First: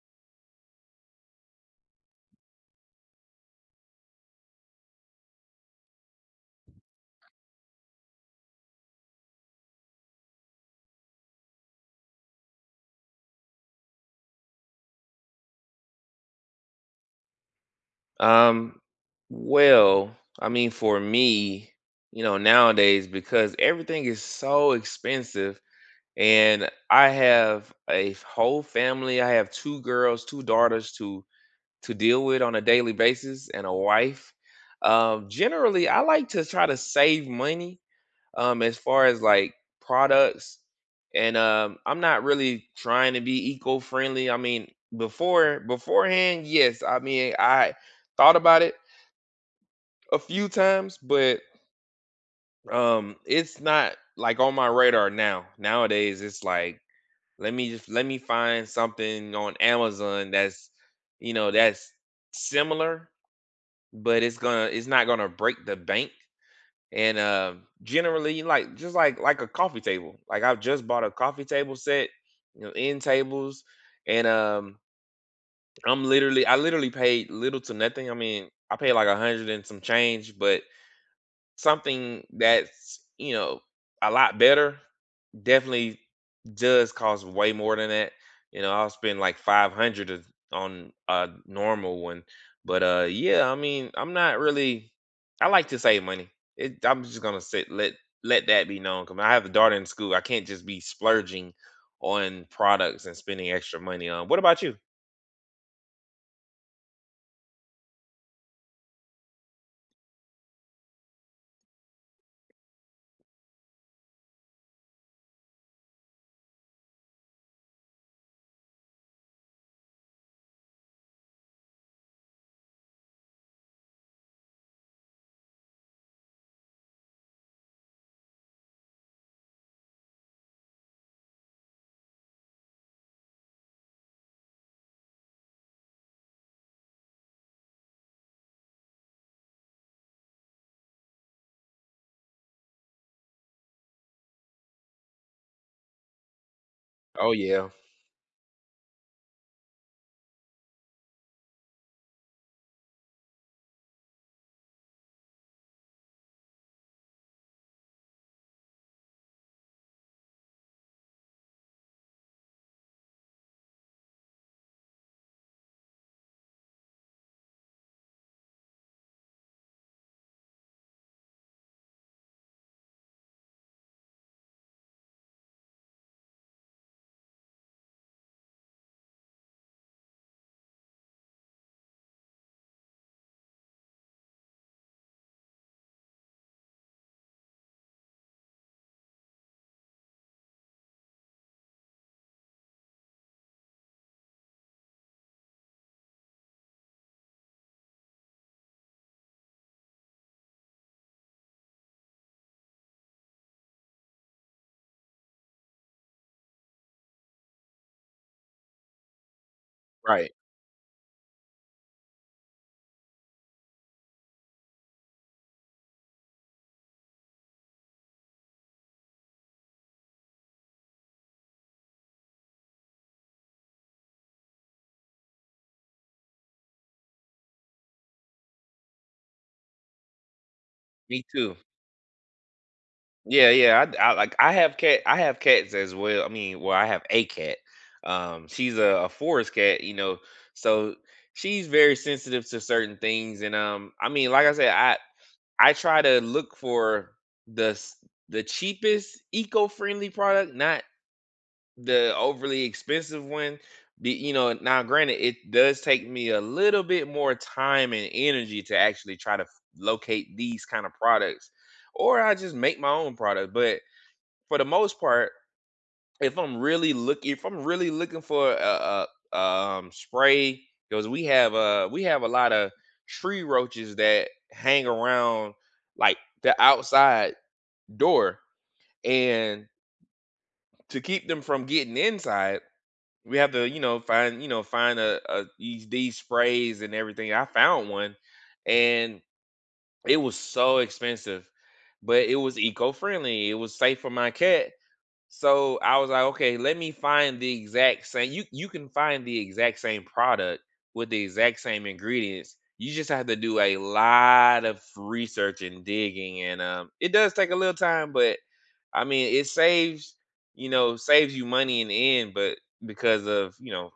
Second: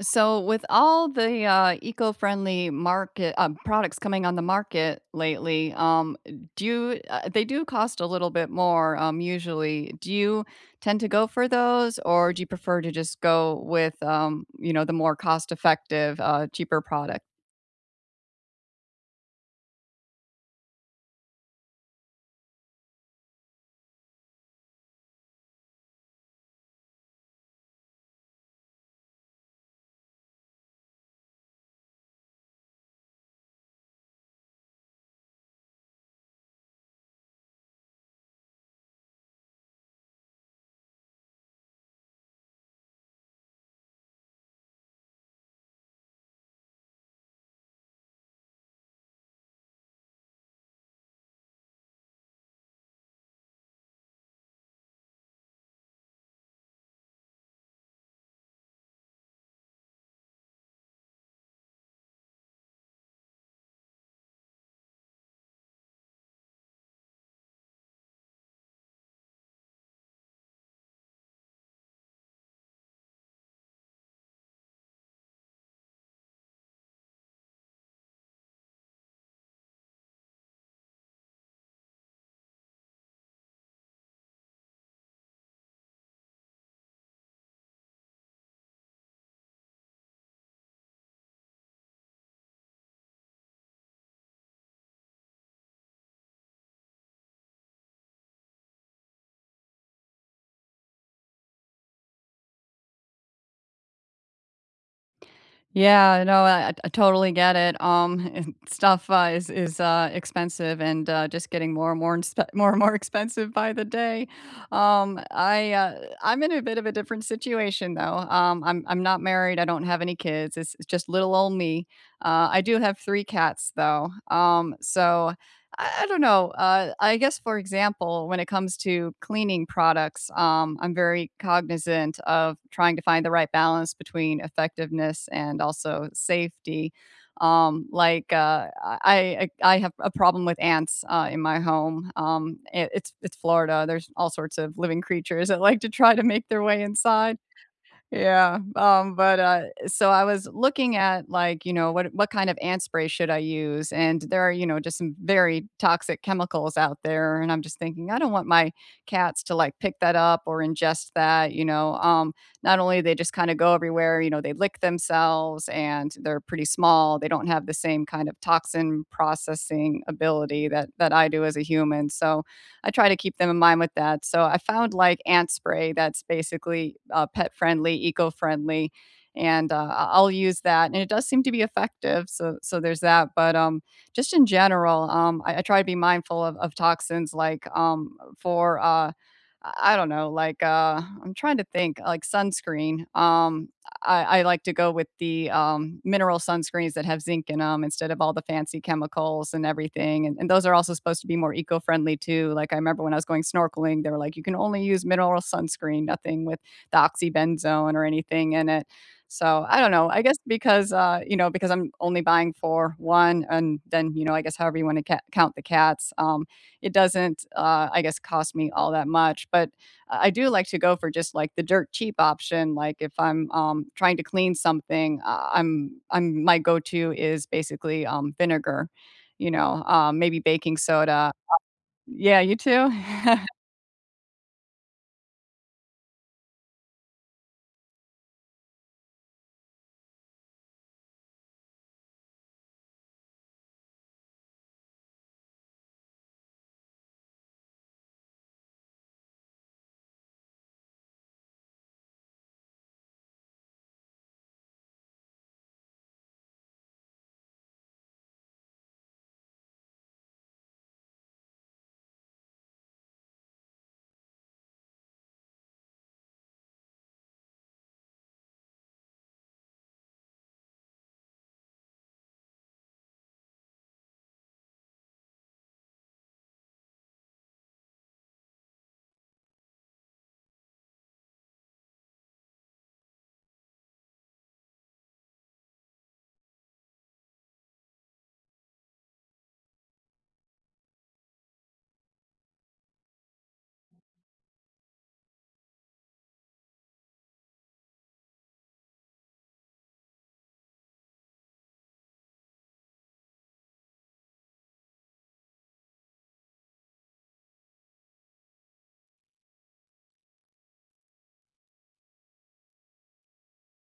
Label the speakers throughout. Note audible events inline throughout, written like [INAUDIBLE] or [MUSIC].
Speaker 1: So, with all the eco-friendly market products coming on the market lately, they do cost a little bit more usually. Do you tend to go for those, or do you prefer to just go with you know the more cost-effective, cheaper product?
Speaker 2: Um, well, I mean, for me, you know, nowadays because everything is so expensive, and I have a whole family. I have two girls, two daughters to deal with on a daily basis, and a wife. Generally, I like to try to save money. As far as like products, and I'm not really trying to be eco friendly. I mean, beforehand, yes. I mean, I thought about it a few times, but it's not like on my radar now. Nowadays it's like let me find something on Amazon that's you know that's similar, but it's not gonna break the bank. And generally like just like a coffee table. Like I've just bought a coffee table set, you know, end tables, and I literally paid little to nothing. I mean, I paid like a hundred and some change, but something that's, you know, a lot better definitely does cost way more than that. You know, I'll spend like 500 on a normal one. But yeah, I mean, I'm not really I like to save money. I'm just gonna sit let that be known. Cause I have a daughter in school. I can't just be splurging on products and spending extra money on. What about you?
Speaker 1: Yeah, no, I totally get it. [LAUGHS] Stuff is expensive, and just getting more and more [LAUGHS] more and more expensive by the day. I'm in a bit of a different situation though. I'm not married. I don't have any kids. It's just little old me. I do have three cats though. So I don't know. I guess, for example, when it comes to cleaning products, I'm very cognizant of trying to find the right balance between effectiveness and also safety. I have a problem with ants in my home. It's Florida. There's all sorts of living creatures that like to try to make their way
Speaker 2: Oh
Speaker 1: inside.
Speaker 2: yeah,
Speaker 1: Yeah, so I was looking at, like, you know, what kind of ant spray should I use? And there are, you know, just some very toxic chemicals out there, and I'm just thinking, "I don't want my cats to, like, pick that up or ingest that," you know? Not only they just kinda go everywhere, you know, they lick themselves, and they're pretty small, they don't have the same kind of toxin processing ability that I do as a human, so I try to keep them in mind with that. So I found like ant spray that's basically pet friendly, eco friendly, and I'll use that. And it does seem to be effective. So so there's that. But just in general, I try to be mindful of toxins like for I don't know, like I'm trying to think, like sunscreen. I like to go with the, mineral sunscreens that have zinc in them instead of all the fancy chemicals and everything, and those are also supposed to be more eco-friendly too, like, I remember when I was going snorkeling, they were like, "You can only use mineral sunscreen, nothing with the oxybenzone or anything in it." So, I don't know, I
Speaker 2: right.
Speaker 1: guess because, you know, because I'm only buying for 1 and then, you know, I guess however you wanna ca count the cats, it doesn't, I guess, cost me all that much, but I do like to go for just like the dirt cheap option. Like if I'm trying to clean something, I'm my go-to is basically vinegar, you know, maybe baking
Speaker 2: Me
Speaker 1: soda.
Speaker 2: too.
Speaker 1: Yeah, you too.
Speaker 2: Yeah,
Speaker 1: [LAUGHS]
Speaker 2: yeah. I Like I have cats as well. I mean, well, I have a cat. She's a forest cat, you know, so she's very sensitive to certain things. And I mean, like I said, I try to look for the s- the cheapest eco-friendly product, not the overly expensive one. You know, now granted, it does take me a little bit more time and energy to actually locate these kind of products, or I just make my own product, but for the most part, if I'm really looking for a spray, because we have a lot of tree roaches that hang around like the outside door. And to keep them from getting inside, we have to, you know, find a these sprays and everything. I found one and it was so expensive, but it was eco-friendly. It was safe for my cat. So I was like, okay, let me find the exact same. You can find the exact same product with the exact same ingredients. You just have to do a lot of research and digging, and it does take a little time, but I mean, it saves saves you money in the end, but because of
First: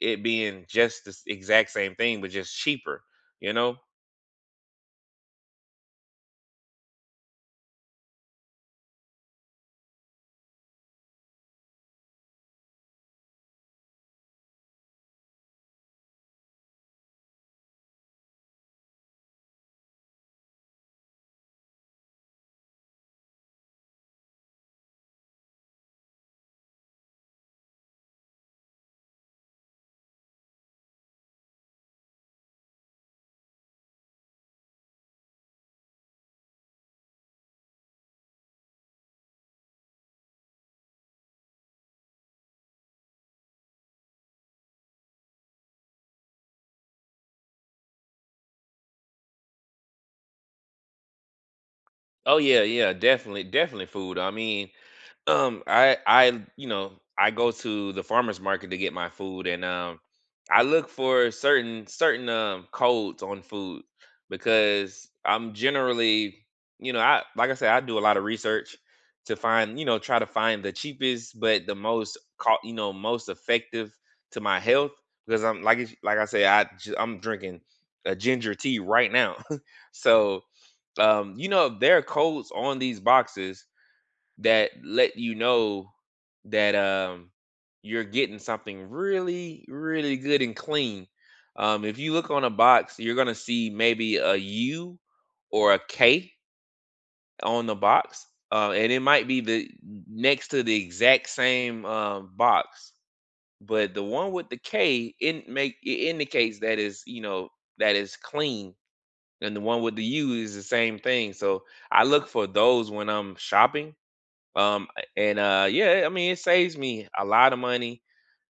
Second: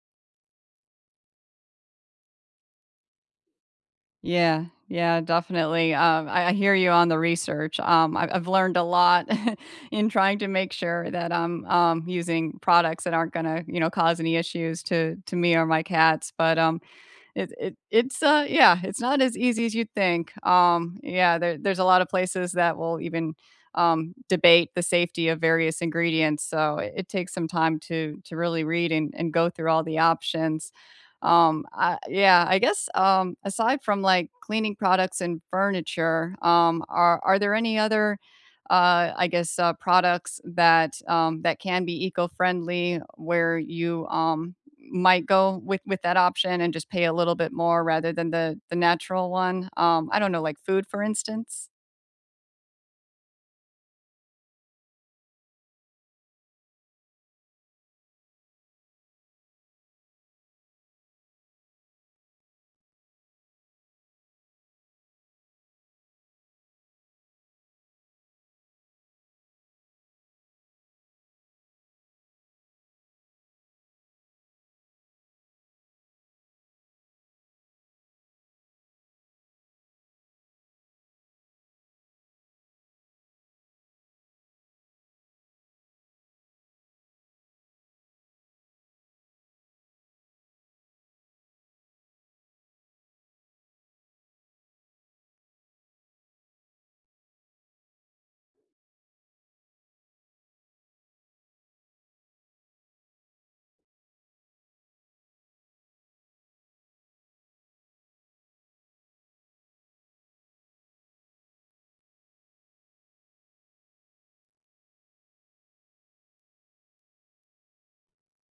Speaker 2: it being just exact same thing, but just cheaper, you know.
Speaker 1: Yeah, yeah, definitely. I hear you on the research. I've learned a lot [LAUGHS] in trying to make sure that I'm using products that aren't going to, you know, cause any issues to me or my cats. But it's yeah, it's not as easy as you'd think. Yeah, there's a lot of places that will even, debate the safety of various ingredients, so it takes some time to really read and go through all the options. I yeah, I guess, aside from, like, cleaning products and furniture, are there any other, I guess, products that, that can be eco-friendly where you, might go with that option and just pay a little bit more rather than the natural one. I don't know, like food, for instance?
Speaker 2: Oh yeah, yeah, definitely, definitely food. I mean, I you know I go to the farmers market to get my food, and I look for certain codes on food because I'm generally you know I like I said, I do a lot of research to find you know try to find the cheapest but the you know most effective to my health because I'm like like I say I'm drinking a ginger tea right now, [LAUGHS] so you know, there are codes on these boxes that let you know that you're getting something really, really good and clean. If you look on a box, you're gonna see maybe a U or a K on the box, and it might be the next to the exact same box, but the one with the K in make it indicates that is you know that is clean and the one with the U is the same thing. So I look for those when I'm shopping. Um, and yeah, I mean, it saves me a lot of money.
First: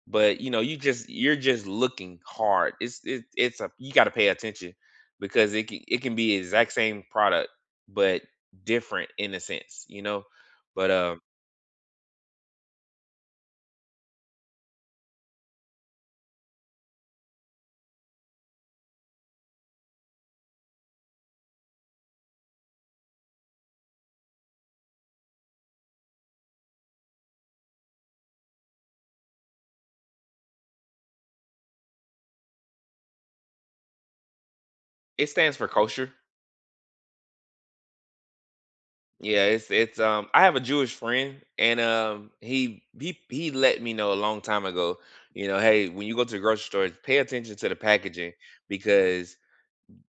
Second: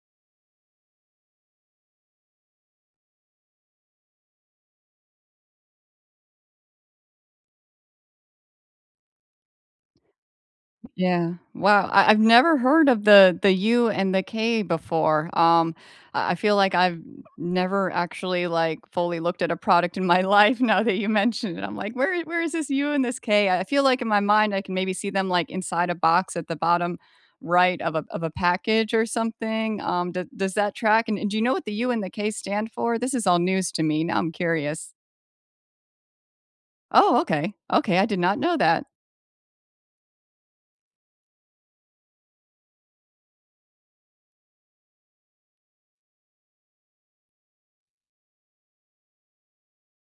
Speaker 2: But you know, you're just looking hard. It's a you got to pay attention because it can be exact same product but different in a sense, you know. But
Speaker 1: Yeah. Wow, I've never heard of the U and the K before. I feel like I've never actually, like, fully looked at a product in my [LAUGHS] life now that you mentioned it. I'm like, "Where I where is this U and this K? I feel like in my mind, I can maybe see them, like, inside a box at the bottom right of a package or something. D does that track? And do you know what the U and the K stand for? This is all news to me. Now I'm curious.
Speaker 2: it stands for kosher.
Speaker 1: Oh, okay. Okay, I did not know that.
Speaker 2: Yeah, it's I have a Jewish friend and he let me know a long time ago, you know, hey, when you go to the grocery store, pay attention to the packaging because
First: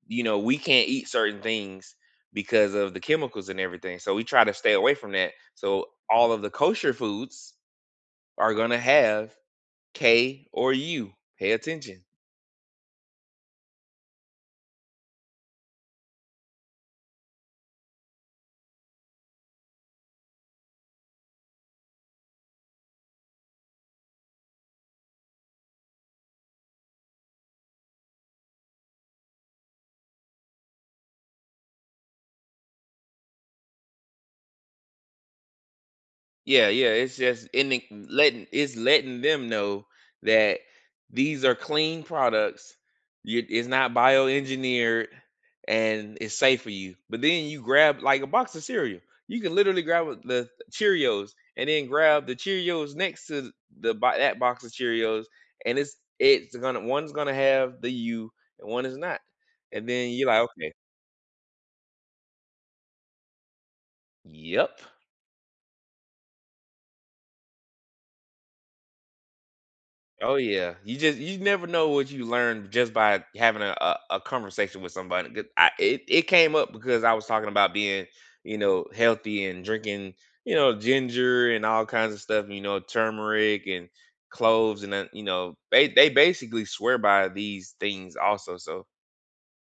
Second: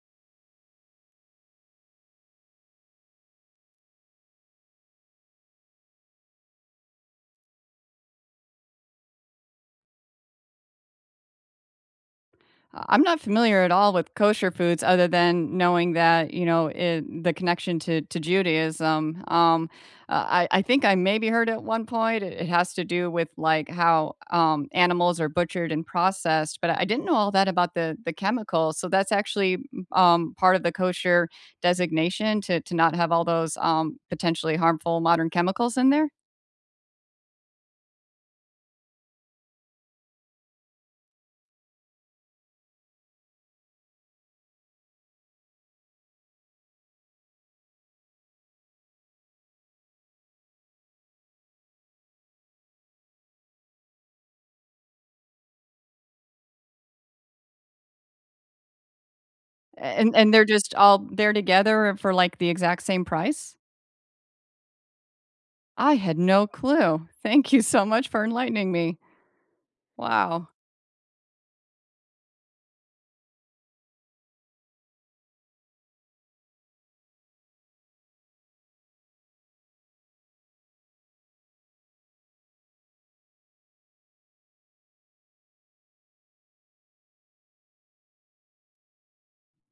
Speaker 2: you know, we can't eat certain things because of the chemicals and everything. So we try to stay away from that. So all of the kosher foods are going to have K or U. Pay attention.
Speaker 1: I'm not familiar at all with kosher foods other than knowing that, you know, it, the connection to Judaism. I think I maybe heard at one point it, it has to do with like how animals are butchered and processed, but I didn't know all that about the chemicals. So that's actually part of the kosher designation to not have all those potentially harmful modern chemicals in there.
Speaker 2: Yeah, yeah. It's just ending letting it's letting them know that these are clean products. It's not bioengineered and it's safe for you. But then you grab like a box of cereal. You can literally the Cheerios and then grab the Cheerios next to that box of Cheerios, and it's gonna one's gonna have the U, and one is not. And then you're
Speaker 1: And
Speaker 2: like,
Speaker 1: they're
Speaker 2: okay,
Speaker 1: just all there together for like the exact same price.
Speaker 2: yep.
Speaker 1: I had no clue. Thank you so much for enlightening me.
Speaker 2: Oh
Speaker 1: Wow.
Speaker 2: yeah, you just you never know what you learn just by having a conversation with somebody. 'Cause it it came up because I was talking about being you know healthy and drinking you know ginger and all kinds of stuff. You know turmeric and cloves and then, you know they basically swear by these things also. So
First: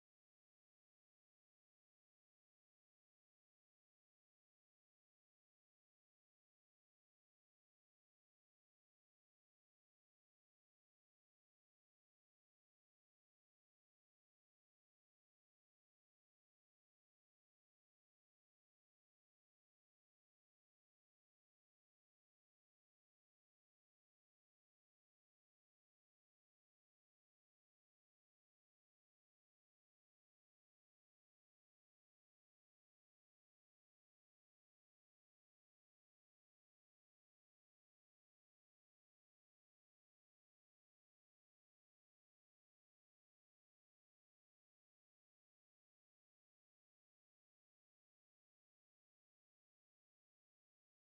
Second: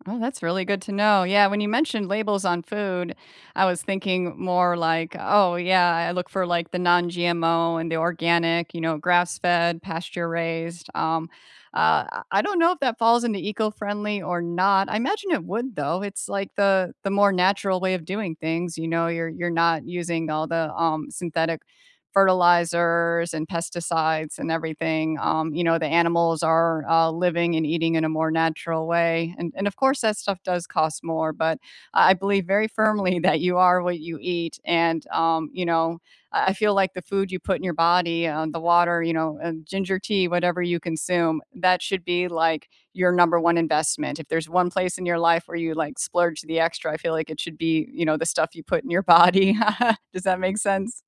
Speaker 1: Oh, that's really good to know. Yeah, when you mentioned labels on food, I was thinking more like, oh, yeah, I look for like the non GMO and the organic, you know, grass fed, pasture raised. I don't know if that falls into eco friendly or not. I imagine it would, though. It's like the more natural way of doing things. You know, you're not using all the synthetic fertilizers and pesticides and everything. You know, the animals are living and eating in a more natural way. And of course, that stuff does cost more, but I believe very firmly [LAUGHS] that you are what you eat. And, you know, I feel like the food you put in your body, the water, you know, ginger tea, whatever you consume, that should be like your number one investment. If there's one place in your life where you like splurge the extra, I feel like it should be, you know, the stuff you put in your body. [LAUGHS] Does that make sense?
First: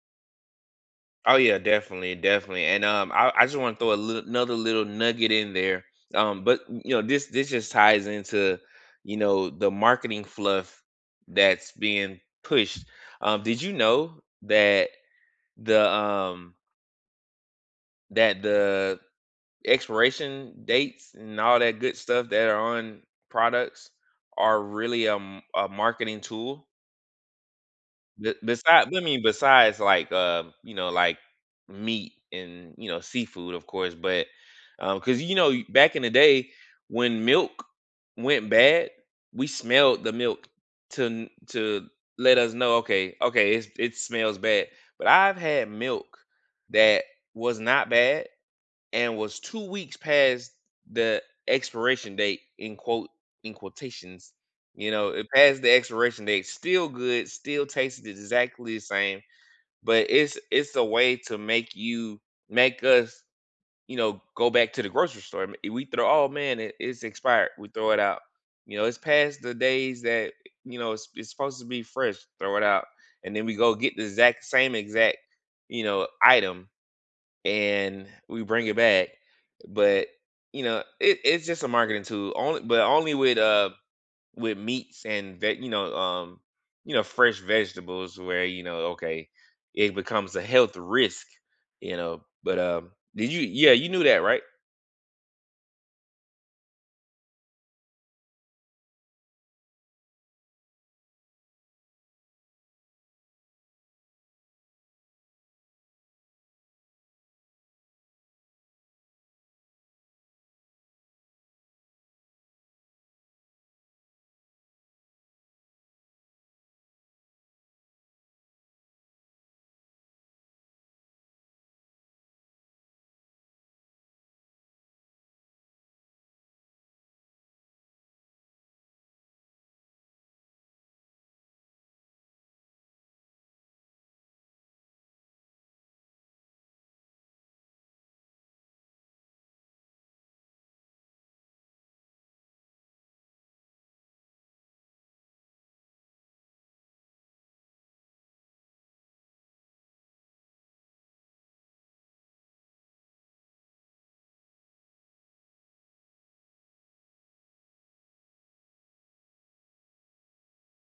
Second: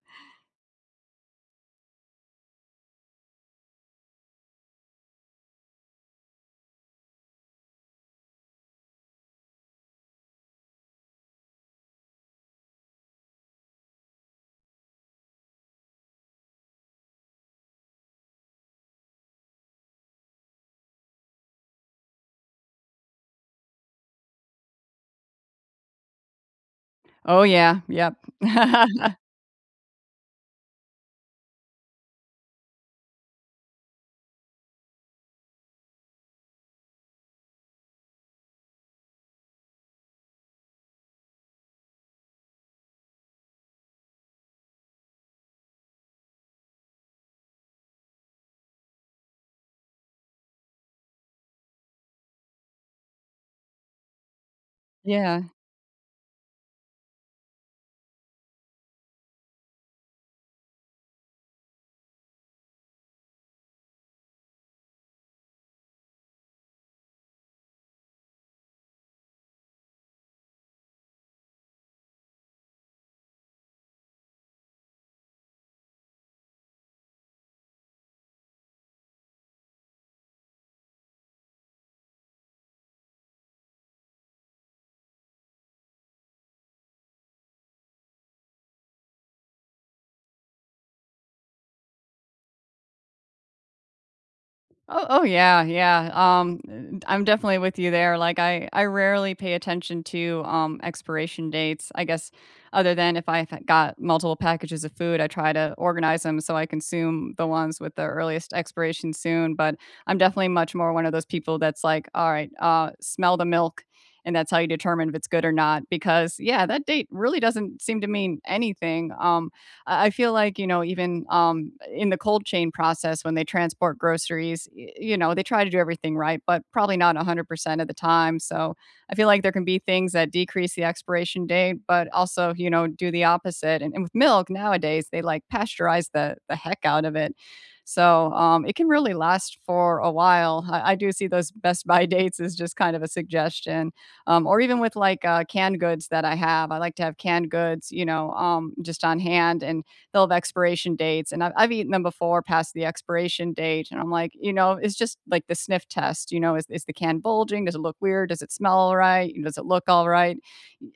Speaker 2: oh yeah, definitely, definitely. And I just want to throw another little nugget in there. But you know, this just ties into you know the marketing fluff that's being pushed. Did you know the um that the expiration dates and all that good stuff that are on products are really a marketing tool?
Speaker 1: Oh, yeah, yep.
Speaker 2: Be beside I mean,
Speaker 1: [LAUGHS]
Speaker 2: besides, like, you know, like, meat and, you know, seafood, of course, but, because you know, back in the day, when milk went bad, we smelled the milk to let us know, "Okay, okay, it's it smells bad." But I've had milk that was not bad and was 2 weeks past the expiration date in quote in quotations. You know, it
Speaker 1: Yeah.
Speaker 2: passed the expiration date, still good, still tasted exactly the same, but it's a way to make you make us, you know, go back to the grocery store. We throw, oh man, it's expired. We throw it out. You know, it's past the days that you know it's supposed to be fresh. Throw it out, and then we go get the exact, you know, item and we bring it back. But you know, it's just a marketing tool. Only, but only with meats and that you know fresh vegetables where you know okay it becomes a health risk. You know, but did you? Yeah, you knew that, right?
Speaker 1: Oh oh, yeah, yeah, I'm definitely with you there, like, I rarely pay attention to, expiration dates, I guess, other than if I've got multiple packages of food, I try to organize them so I consume the ones with the earliest expiration soon, but I'm definitely much more one of those people that's like, "Alright, smell the milk," and that's how you determine if it's good or not, because, yeah, that date really doesn't seem to mean anything, I feel like, you know, even, in the cold chain process when they transport groceries, y you know, they try to do everything right, but probably not 100% of the time, so I feel like there can be things that decrease the expiration date, but also, you know, do the opposite, and with milk nowadays, they, like, pasteurize the heck out of it, so, it can really last for a while. I do see those Best by [LAUGHS] dates as just kind of a suggestion or even with like canned goods that I have. I like to have canned goods, you know, just on hand, and they'll have expiration dates. And I've eaten them before past the expiration date, and I'm like, you know, it's just like the sniff test. You know, is the can bulging? Does it look weird? Does it smell all right? Does it look all right?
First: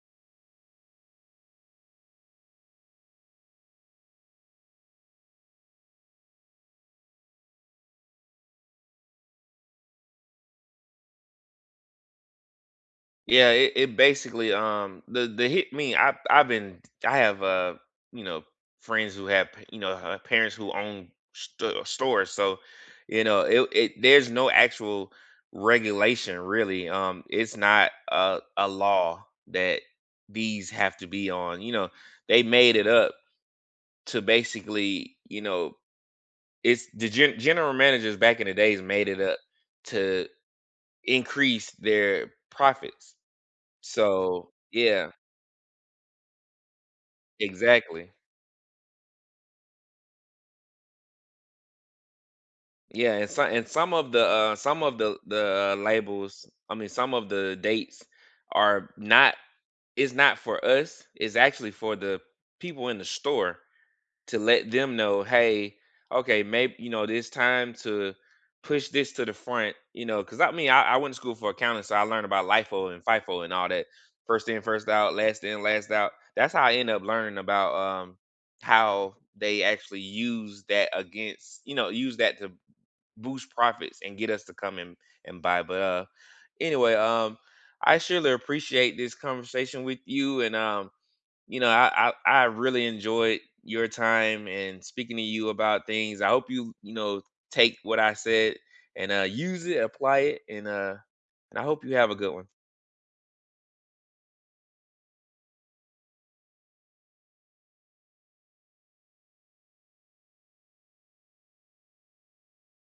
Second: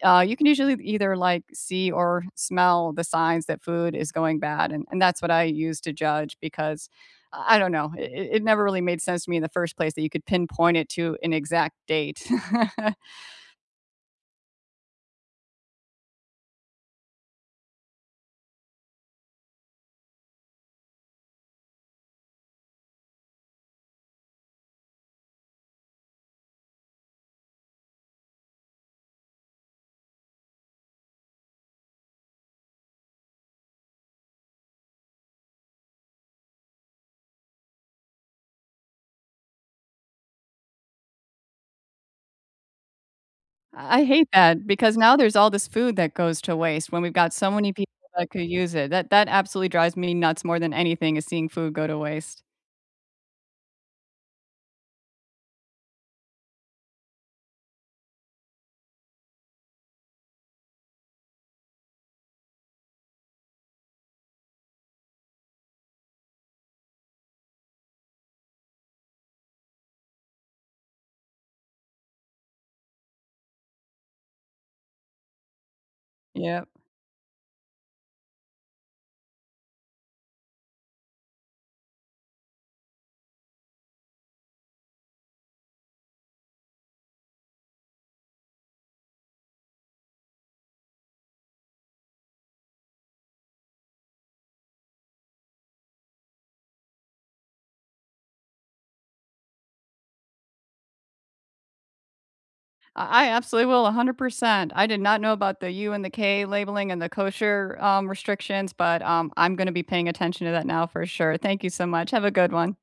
Speaker 1: You can usually either like see or smell the signs that food is going bad, and that's what I use to judge because. I don't know. It never really made sense to me in the first place that you could pinpoint it to an exact date. [LAUGHS]
Speaker 2: Yeah, it basically the hit me. I've been I have you know friends who have you know parents who own stores, so you know it there's no actual regulation really. It's not a law that these have to be on. You know, they made it up to basically you know general managers back in the days made it up to increase their profits.
Speaker 1: I hate
Speaker 2: So
Speaker 1: that because
Speaker 2: yeah,
Speaker 1: now there's all this food that goes to waste when we've got so many people
Speaker 2: exactly.
Speaker 1: that could use it. That that absolutely drives me nuts more than anything is seeing food go to waste.
Speaker 2: Yeah, and some of the labels, I mean some of the dates are not it's not for us, it's actually for the people in the store to let them know, hey, okay, maybe you know, it's time to push this to the front, you know, because I mean, I went to school for accounting, so I learned about LIFO and FIFO and all that. First in, first out, last in, last out. That's how
Speaker 1: Yep.
Speaker 2: I end up learning about how they actually use that against, you know, use that to boost profits and get us to come and buy. But anyway, I surely appreciate this conversation with you, and you know, I really enjoyed your time and speaking to you about things. I hope you you know take what I said and use it, apply it, and I hope you have a good one.
Speaker 1: I absolutely will, 100%. I did not know about the U and the K labeling and the kosher, restrictions, I'm gonna be paying attention to that now for sure. Thank you so much. Have a good one.